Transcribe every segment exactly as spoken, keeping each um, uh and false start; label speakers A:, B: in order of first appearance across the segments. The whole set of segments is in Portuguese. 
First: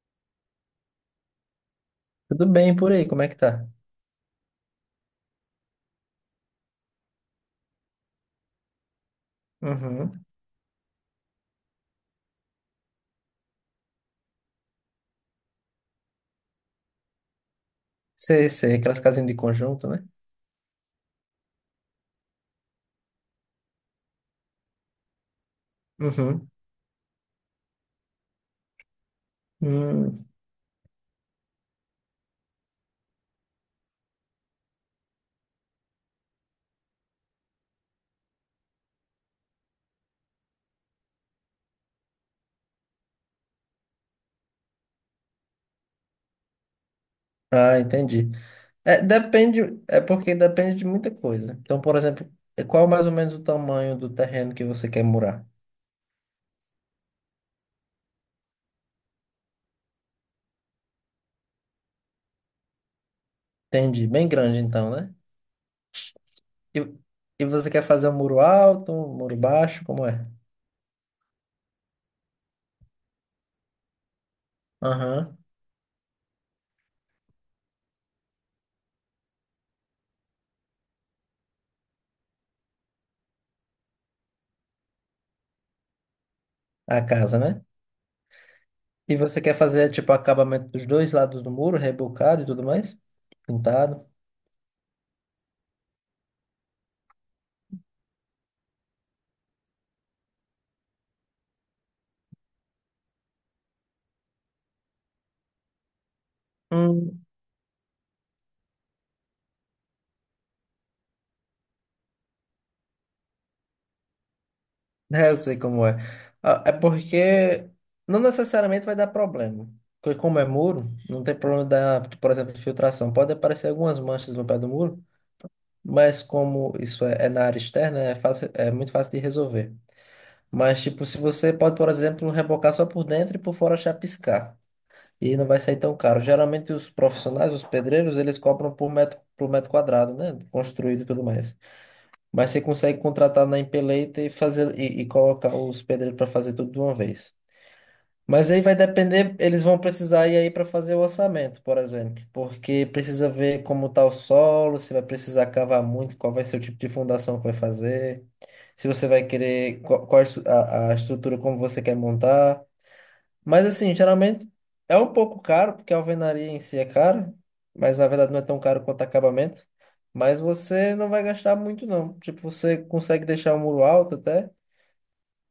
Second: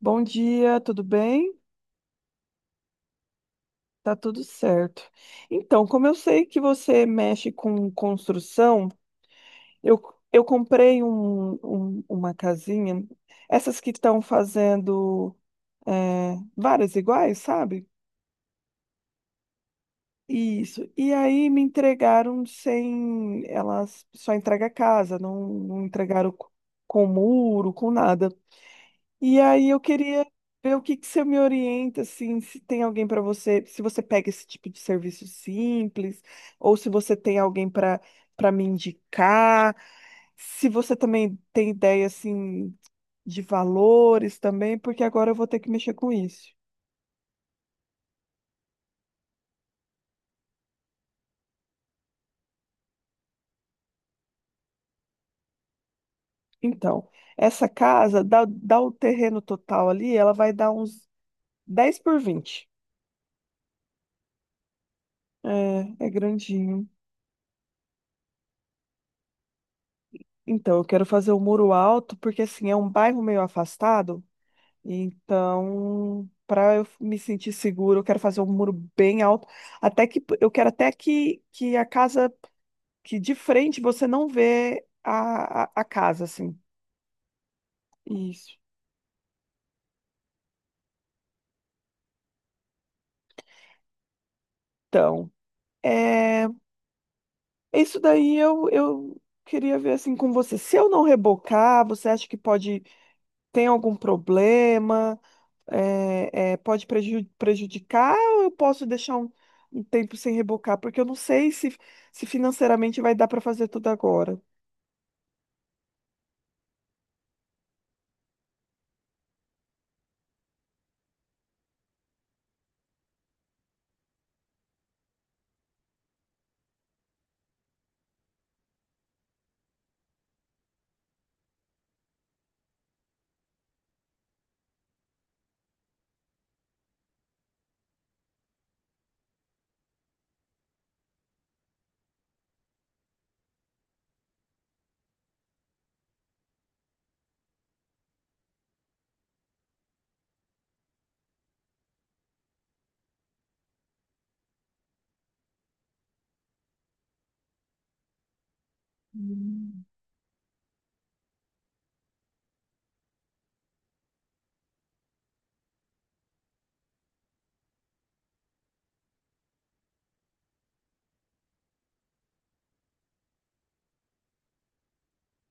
A: Bom dia, tudo bem?
B: Tudo bem por aí, como é que tá?
A: Tá tudo certo. Então, como eu sei que você mexe com construção, eu,
B: Uhum.
A: eu comprei um- um- uma casinha, essas que estão fazendo é, várias iguais, sabe?
B: Sei, sei, aquelas casinhas de conjunto, né?
A: Isso. E aí me entregaram sem. Elas só entregam a casa, não, não entregaram
B: Uhum.
A: co- com muro, com nada. E aí eu queria
B: Hum.
A: ver o que que você me orienta, assim, se tem alguém para você, se você pega esse tipo de serviço simples, ou se você tem alguém para para me indicar, se você também tem ideia, assim, de valores também, porque agora eu vou ter que mexer com isso.
B: Ah, entendi. É, depende, é porque depende de muita coisa. Então, por exemplo, é, qual é mais ou menos o tamanho do terreno que você quer murar?
A: Então, essa casa, dá, dá o terreno total ali, ela vai dar uns dez por vinte.
B: Entendi, bem grande então, né?
A: É, é
B: E,
A: grandinho.
B: e você quer fazer um muro alto, um muro baixo, como é?
A: Então, eu quero fazer o muro alto, porque assim, é um bairro meio afastado.
B: Aham.
A: Então, para eu me sentir seguro, eu quero fazer um muro bem alto, até que eu quero até que, que a casa, que de frente você não vê a, a, a casa, assim.
B: A casa, né?
A: Isso.
B: E você quer fazer, tipo, acabamento dos dois lados do muro, rebocado e tudo mais? Pintado?
A: Então, é, isso daí eu, eu queria ver assim com você. Se eu não rebocar, você acha que pode tem algum problema? É, é, pode preju-
B: Hum.
A: prejudicar ou eu posso deixar um, um tempo sem rebocar? Porque eu não sei se, se financeiramente vai dar para fazer tudo agora.
B: É, eu sei como é. Ah, é porque não necessariamente vai dar problema. Porque como é muro, não tem problema da, por exemplo, de filtração. Pode aparecer algumas manchas no pé do muro, mas como isso é, é na área externa, é fácil, é muito fácil de resolver. Mas, tipo, se você pode, por exemplo, rebocar só por dentro e por fora chapiscar. E não vai sair tão caro. Geralmente os profissionais, os pedreiros, eles cobram por metro, por metro quadrado, né? Construído e tudo mais. Mas você consegue contratar na empeleita e fazer e, e colocar os pedreiros para fazer tudo de uma vez. Mas aí vai depender, eles vão precisar ir aí para fazer o orçamento, por exemplo, porque precisa ver como tá o solo, se vai precisar cavar muito, qual vai ser o tipo de fundação que vai fazer, se você vai querer
A: Hum.
B: qual, qual a, estru- a a estrutura como você quer montar. Mas assim, geralmente é um pouco caro, porque a alvenaria em si é cara, mas na verdade não é tão caro quanto acabamento. Mas você não vai gastar muito, não. Tipo, você consegue deixar o muro alto até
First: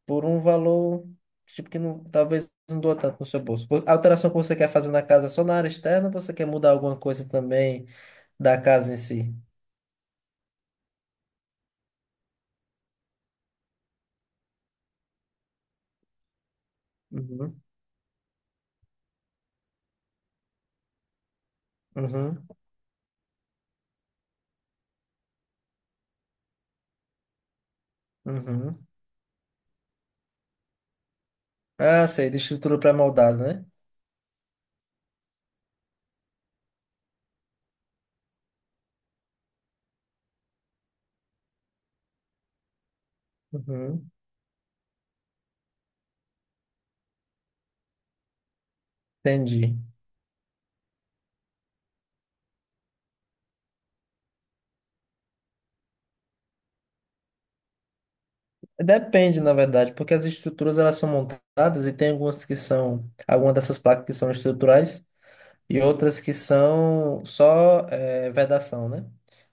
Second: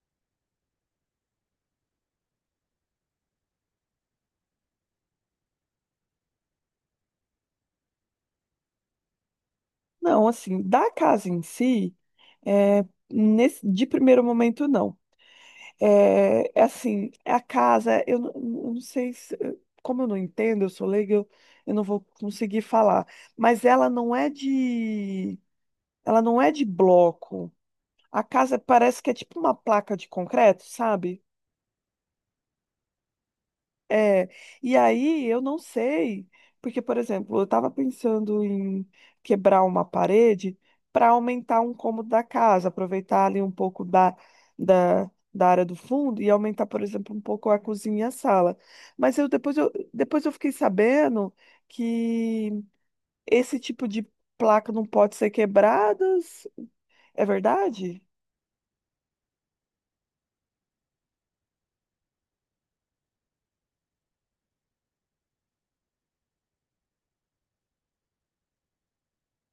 B: por um valor tipo que não, talvez não doa tanto no seu bolso. Vo- A alteração que você quer fazer na casa é só na área externa, ou você quer mudar alguma coisa também da casa em si?
A: Não, assim, da casa em si, é, nesse, de primeiro momento, não. É, é assim, a
B: Uhum,
A: casa, eu, não eu não sei se, como eu não entendo, eu sou leiga, eu, eu não vou
B: uhum,
A: conseguir falar. Mas ela não é de, ela não é de bloco. A casa
B: uhum.
A: parece que é tipo uma placa de concreto, sabe?
B: Ah, sei, de estrutura pré-moldada, né?
A: É, e aí eu não sei, porque, por exemplo, eu estava pensando em quebrar uma parede para aumentar um cômodo da casa, aproveitar ali um pouco
B: Uhum,
A: da, da, da área do fundo e aumentar, por exemplo, um pouco a cozinha e a sala. Mas eu depois eu,
B: entendi.
A: depois eu fiquei sabendo que esse tipo de placa não pode ser quebrada. É verdade?
B: Depende, na verdade, porque as estruturas elas são montadas e tem algumas que são, algumas dessas placas que são estruturais e outras que são só eh, vedação, né?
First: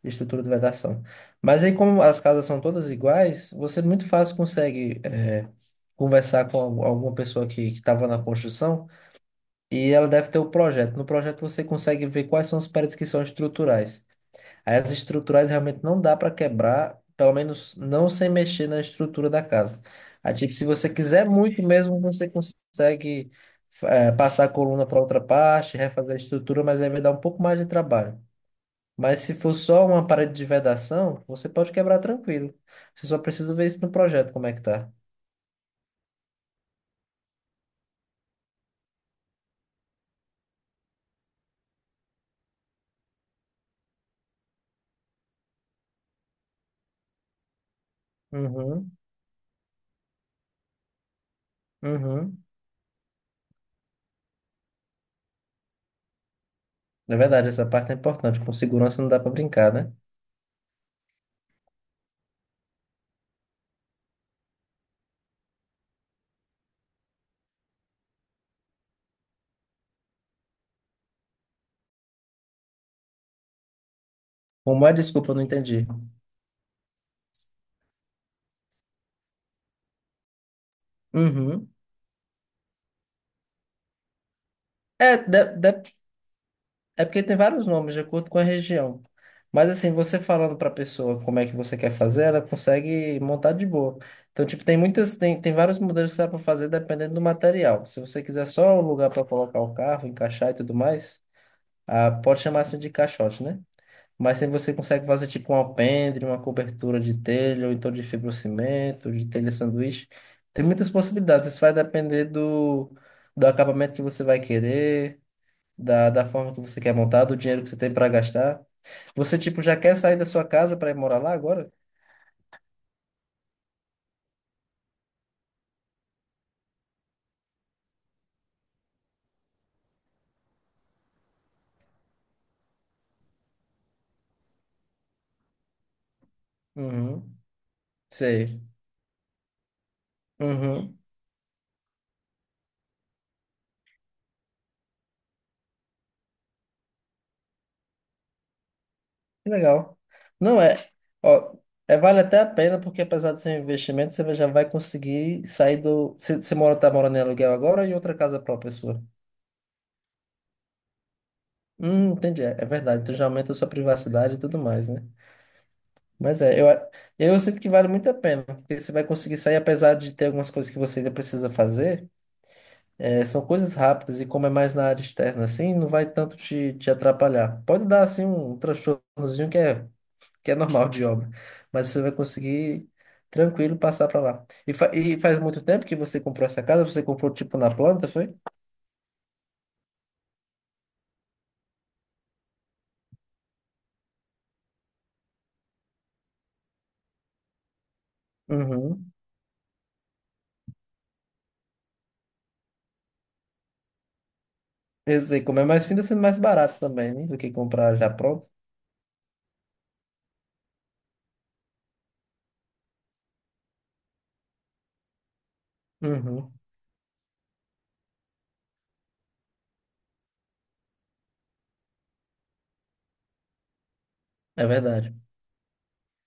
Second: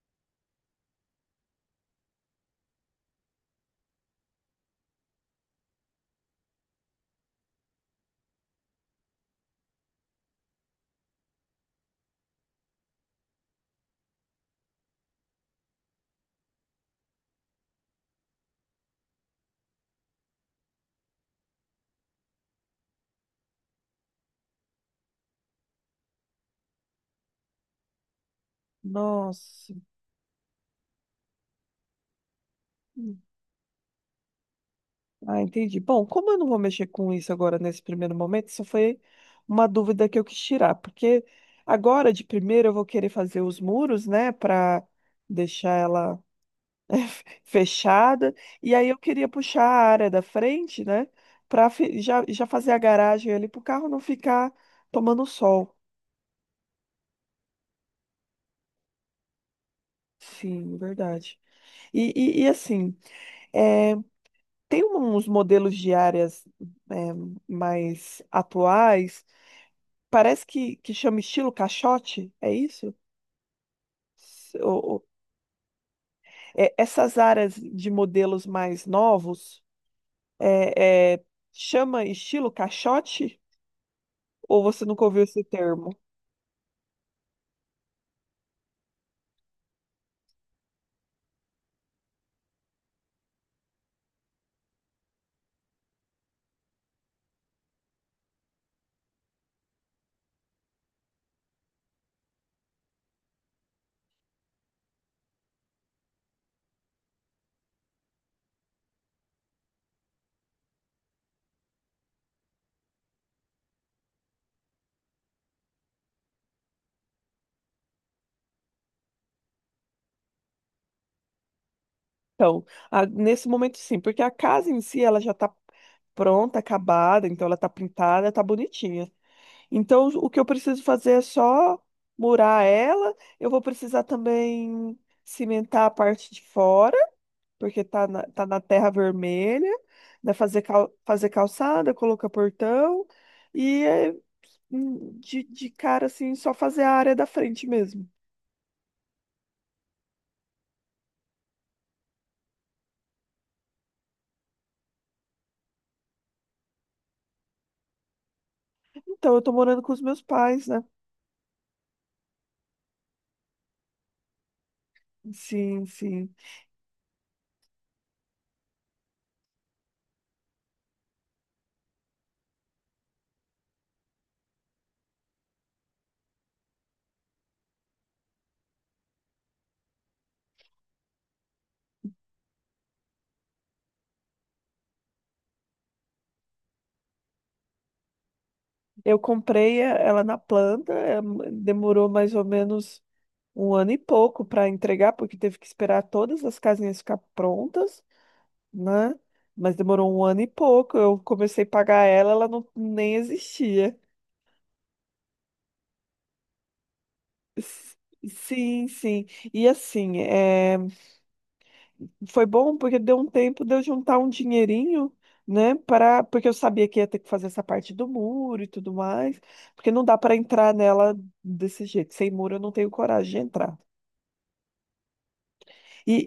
B: Estrutura de vedação. Mas aí, como as casas são todas iguais, você muito fácil consegue eh, conversar com al- alguma pessoa que estava na construção e ela deve ter o projeto. No projeto você consegue ver quais são as paredes que são estruturais. Aí as estruturais realmente não dá para quebrar, pelo menos não sem mexer na estrutura da casa. Aí, tipo, se você quiser muito mesmo, você consegue eh, passar a coluna para outra parte, refazer a estrutura, mas aí vai dar um pouco mais de trabalho. Mas se for
A: Nossa.
B: só uma parede de vedação, você pode quebrar tranquilo. Você só precisa ver isso no projeto, como é que tá.
A: Ah, entendi. Bom, como eu não vou mexer com isso agora nesse primeiro momento, isso foi uma dúvida que eu quis tirar, porque agora de primeiro eu vou querer fazer os muros, né, para deixar ela fechada, e aí
B: Uhum,
A: eu queria puxar a área da frente, né, para já,
B: uhum.
A: já fazer a garagem ali para o carro não ficar tomando sol.
B: É verdade, essa parte é importante. Com segurança não dá pra brincar, né?
A: Sim, verdade. E, e, e assim, é, tem uns modelos de áreas é, mais atuais. Parece que, que chama estilo caixote, é isso? S- o-
B: Como é?
A: o-
B: Desculpa, eu não entendi.
A: é, essas áreas de modelos mais novos, é, é,
B: Uhum.
A: chama estilo caixote? Ou você nunca
B: É,
A: ouviu esse
B: de-
A: termo?
B: depende. É porque tem vários nomes de acordo com a região. Mas assim, você falando para a pessoa como é que você quer fazer, ela consegue montar de boa. Então, tipo, tem muitas, tem, tem vários modelos que dá para fazer dependendo do material. Se você quiser só um lugar para colocar o carro, encaixar e tudo mais, ah, pode chamar assim de caixote, né? Mas se você consegue fazer tipo um alpendre, uma cobertura de telha, ou então de fibrocimento, de telha sanduíche, tem muitas possibilidades. Isso vai depender do, do acabamento que você vai querer da, da forma que você quer montar, do dinheiro que você tem para gastar. Você, tipo, já quer sair da sua casa para ir morar lá agora?
A: Então, a- nesse momento sim, porque a casa em si ela já está pronta, acabada, então ela está pintada, está bonitinha. Então, o que eu preciso fazer é só murar ela. Eu vou precisar também cimentar a parte de fora,
B: Uhum.
A: porque tá na, tá na
B: Sei.
A: terra vermelha, né? Fazer, cal,
B: Uhum.
A: fazer calçada, colocar portão e é, hum, de, de cara assim, só fazer a área da frente mesmo.
B: Que legal. Não é. Ó, é, vale até a pena, porque apesar do seu investimento, você já vai conseguir sair do. Você, você mora, tá morando em aluguel agora ou em outra casa própria sua?
A: Então, eu tô morando com os meus pais, né?
B: Hum, entendi. É, é verdade. Então já aumenta a sua privacidade e tudo mais, né?
A: Sim, sim.
B: Mas é, eu, a- eu sinto que vale muito a pena, porque você vai conseguir sair, apesar de ter algumas coisas que você ainda precisa fazer. É, são coisas rápidas e como é mais na área externa, assim, não vai tanto te, te atrapalhar. Pode dar, assim, um transtornozinho que é, que é normal de obra, mas você vai conseguir tranquilo passar para lá. E, fa- e faz muito tempo que você comprou essa casa? Você comprou, tipo, na planta, foi?
A: Eu comprei a- ela na planta, é, demorou mais ou menos um ano e pouco para entregar, porque teve que esperar todas as casinhas ficar prontas,
B: Uhum.
A: né? Mas demorou um ano e pouco. Eu comecei a pagar ela, ela não, nem existia.
B: Eu sei, como é mais fino, tá sendo mais barato também, né? Do que comprar
A: S-
B: já pronto.
A: Sim, sim. E assim, é, foi bom porque deu um tempo de eu juntar um dinheirinho, né? Para, porque
B: Uhum.
A: eu sabia que ia ter que fazer essa parte do muro e tudo mais, porque não dá para entrar nela desse jeito. Sem muro eu não tenho coragem de entrar.
B: É verdade.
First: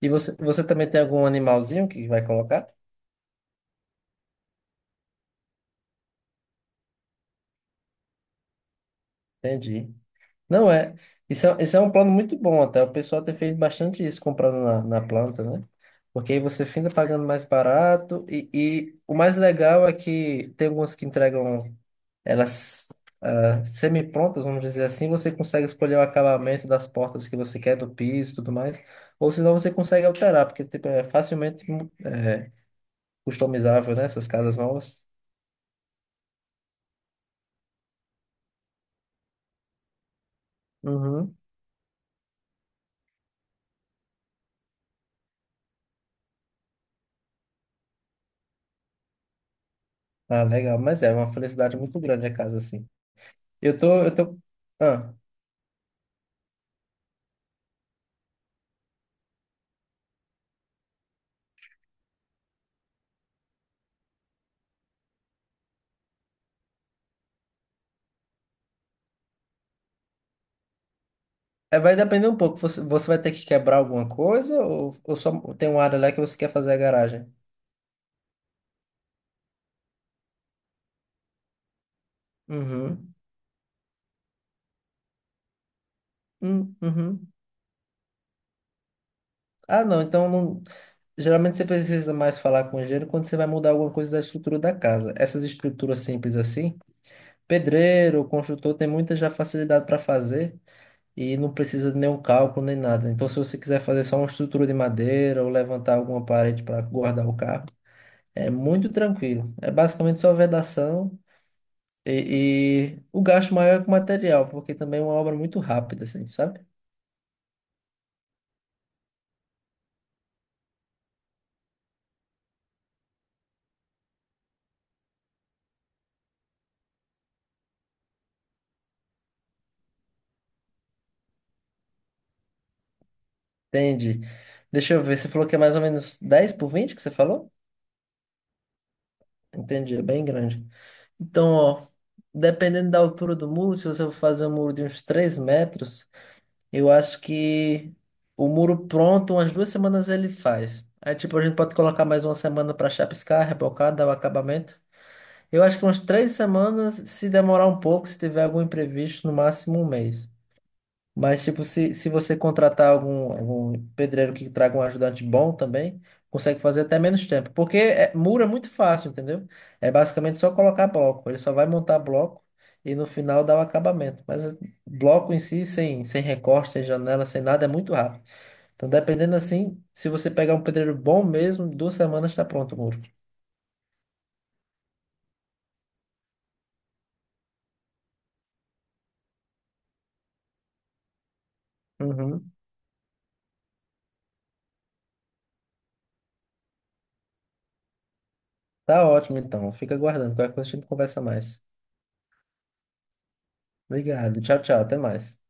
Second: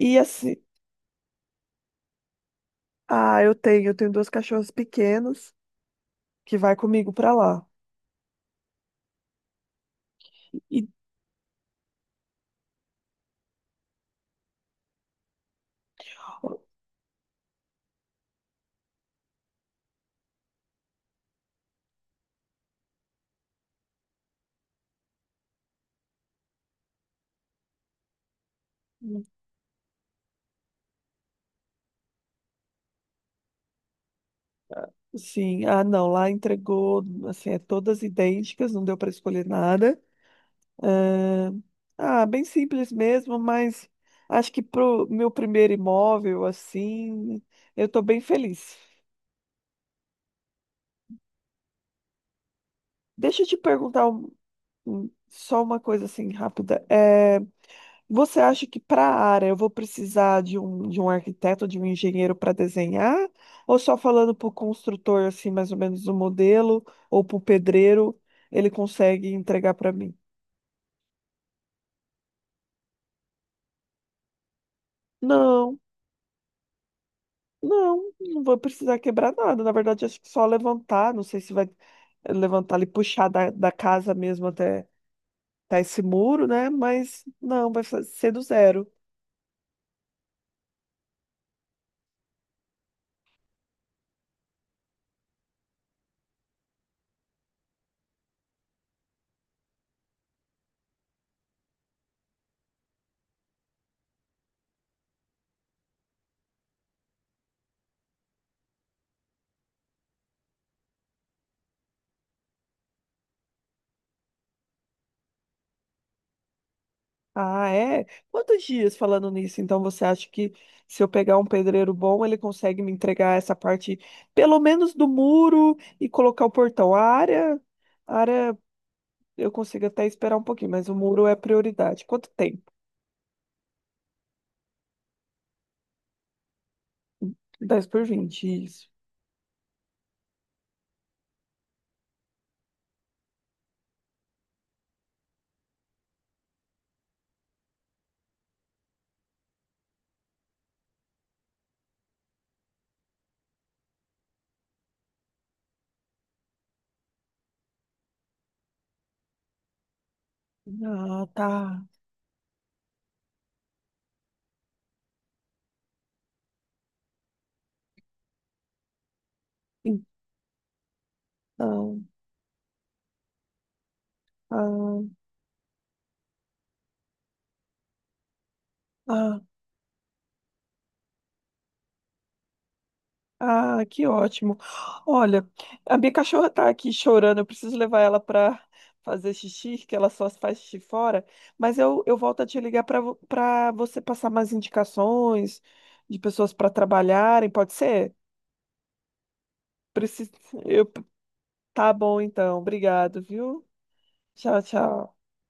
B: E
A: e
B: você,
A: assim,
B: você também tem algum animalzinho que vai colocar?
A: ah, eu tenho, eu tenho duas cachorras pequenas que vai comigo para lá.
B: Entendi. Não
A: E
B: é. Isso é, isso é um plano muito bom até. O pessoal tem feito bastante isso comprando na, na planta, né? Porque aí você finda pagando mais barato. E, e o mais legal é que tem algumas que entregam elas ah, semi-prontas, vamos dizer assim. Você consegue escolher o acabamento das portas que você quer, do piso e tudo mais. Ou senão você consegue alterar, porque tipo, é facilmente customizável, né? Essas casas novas.
A: sim, ah, não, lá entregou, assim, é todas idênticas, não deu para escolher nada.
B: Uhum.
A: Ah, ah, bem simples mesmo, mas acho que pro meu primeiro imóvel, assim, eu tô bem feliz.
B: Ah, legal. Mas é uma felicidade muito grande a casa assim.
A: Deixa eu te
B: Eu tô,
A: perguntar
B: eu
A: um-
B: tô.
A: um-
B: Ah.
A: só uma coisa assim rápida. É, você acha que para a área eu vou precisar de um, de um arquiteto, de um engenheiro para desenhar? Ou só falando para o construtor, assim, mais ou menos o modelo, ou para o pedreiro, ele consegue entregar para mim?
B: É, vai depender um pouco. Você, você vai ter que quebrar alguma coisa ou, ou só tem
A: Não.
B: uma área lá que você quer fazer a garagem?
A: Não, não vou precisar quebrar nada. Na verdade, acho que só levantar. Não sei se vai eh, levantar e
B: Uhum.
A: puxar da, da casa mesmo até, até esse muro, né?
B: Hum,
A: Mas
B: uhum.
A: não, vai fa- ser do zero.
B: Ah, não. Então, não- geralmente você precisa mais falar com o engenheiro quando você vai mudar alguma coisa da estrutura da casa. Essas estruturas simples assim, pedreiro, construtor, tem muita já facilidade para fazer e não precisa de nenhum cálculo nem nada. Então, se você quiser fazer só uma estrutura de madeira ou levantar alguma parede para guardar o carro, é muito tranquilo. É basicamente só vedação. E, e o gasto maior é com material, porque também é uma obra muito rápida, assim, sabe?
A: Ah, é? Quantos dias falando nisso? Então, você acha que se eu pegar um pedreiro bom, ele consegue me entregar essa parte, pelo menos do muro, e colocar o portão? A área, a área eu consigo até esperar um pouquinho, mas o muro é prioridade. Quanto tempo?
B: Entendi. Deixa eu ver, você falou que é mais ou menos dez por vinte, que você falou?
A: Dez por vinte isso.
B: Entendi, é bem grande. Então, ó, dependendo da altura do muro, se você for fazer um muro de uns três metros, eu acho que o muro pronto, umas duas semanas ele faz. Aí, tipo, a gente pode colocar mais uma semana para chapiscar, rebocar, dar o acabamento. Eu acho que umas três semanas, se demorar um pouco, se tiver algum imprevisto, no máximo um mês.
A: Ah,
B: Mas,
A: tá.
B: tipo, se, se você contratar algum, algum pedreiro que traga um ajudante bom também, consegue fazer até menos tempo. Porque é, muro é muito fácil, entendeu? É basicamente só colocar bloco. Ele só vai montar
A: Então.
B: bloco e no final dá o acabamento. Mas é,
A: Ah,
B: bloco em si, sem, sem recorte, sem janela, sem nada, é muito rápido. Então, dependendo
A: ah,
B: assim, se você pegar um pedreiro bom mesmo, duas semanas está pronto o muro.
A: ah, que ótimo. Olha, a minha cachorra tá aqui chorando, eu preciso levar ela para fazer xixi, que ela só faz xixi fora, mas eu, eu volto a
B: Uhum.
A: te ligar para para você passar mais indicações de pessoas para trabalharem, pode ser?
B: Tá ótimo, então. Fica
A: Preciso,
B: aguardando. Qualquer coisa a
A: eu,
B: gente conversa mais.
A: tá bom então, obrigado, viu?
B: Obrigado.
A: Tchau,
B: Tchau, tchau. Até
A: tchau.
B: mais.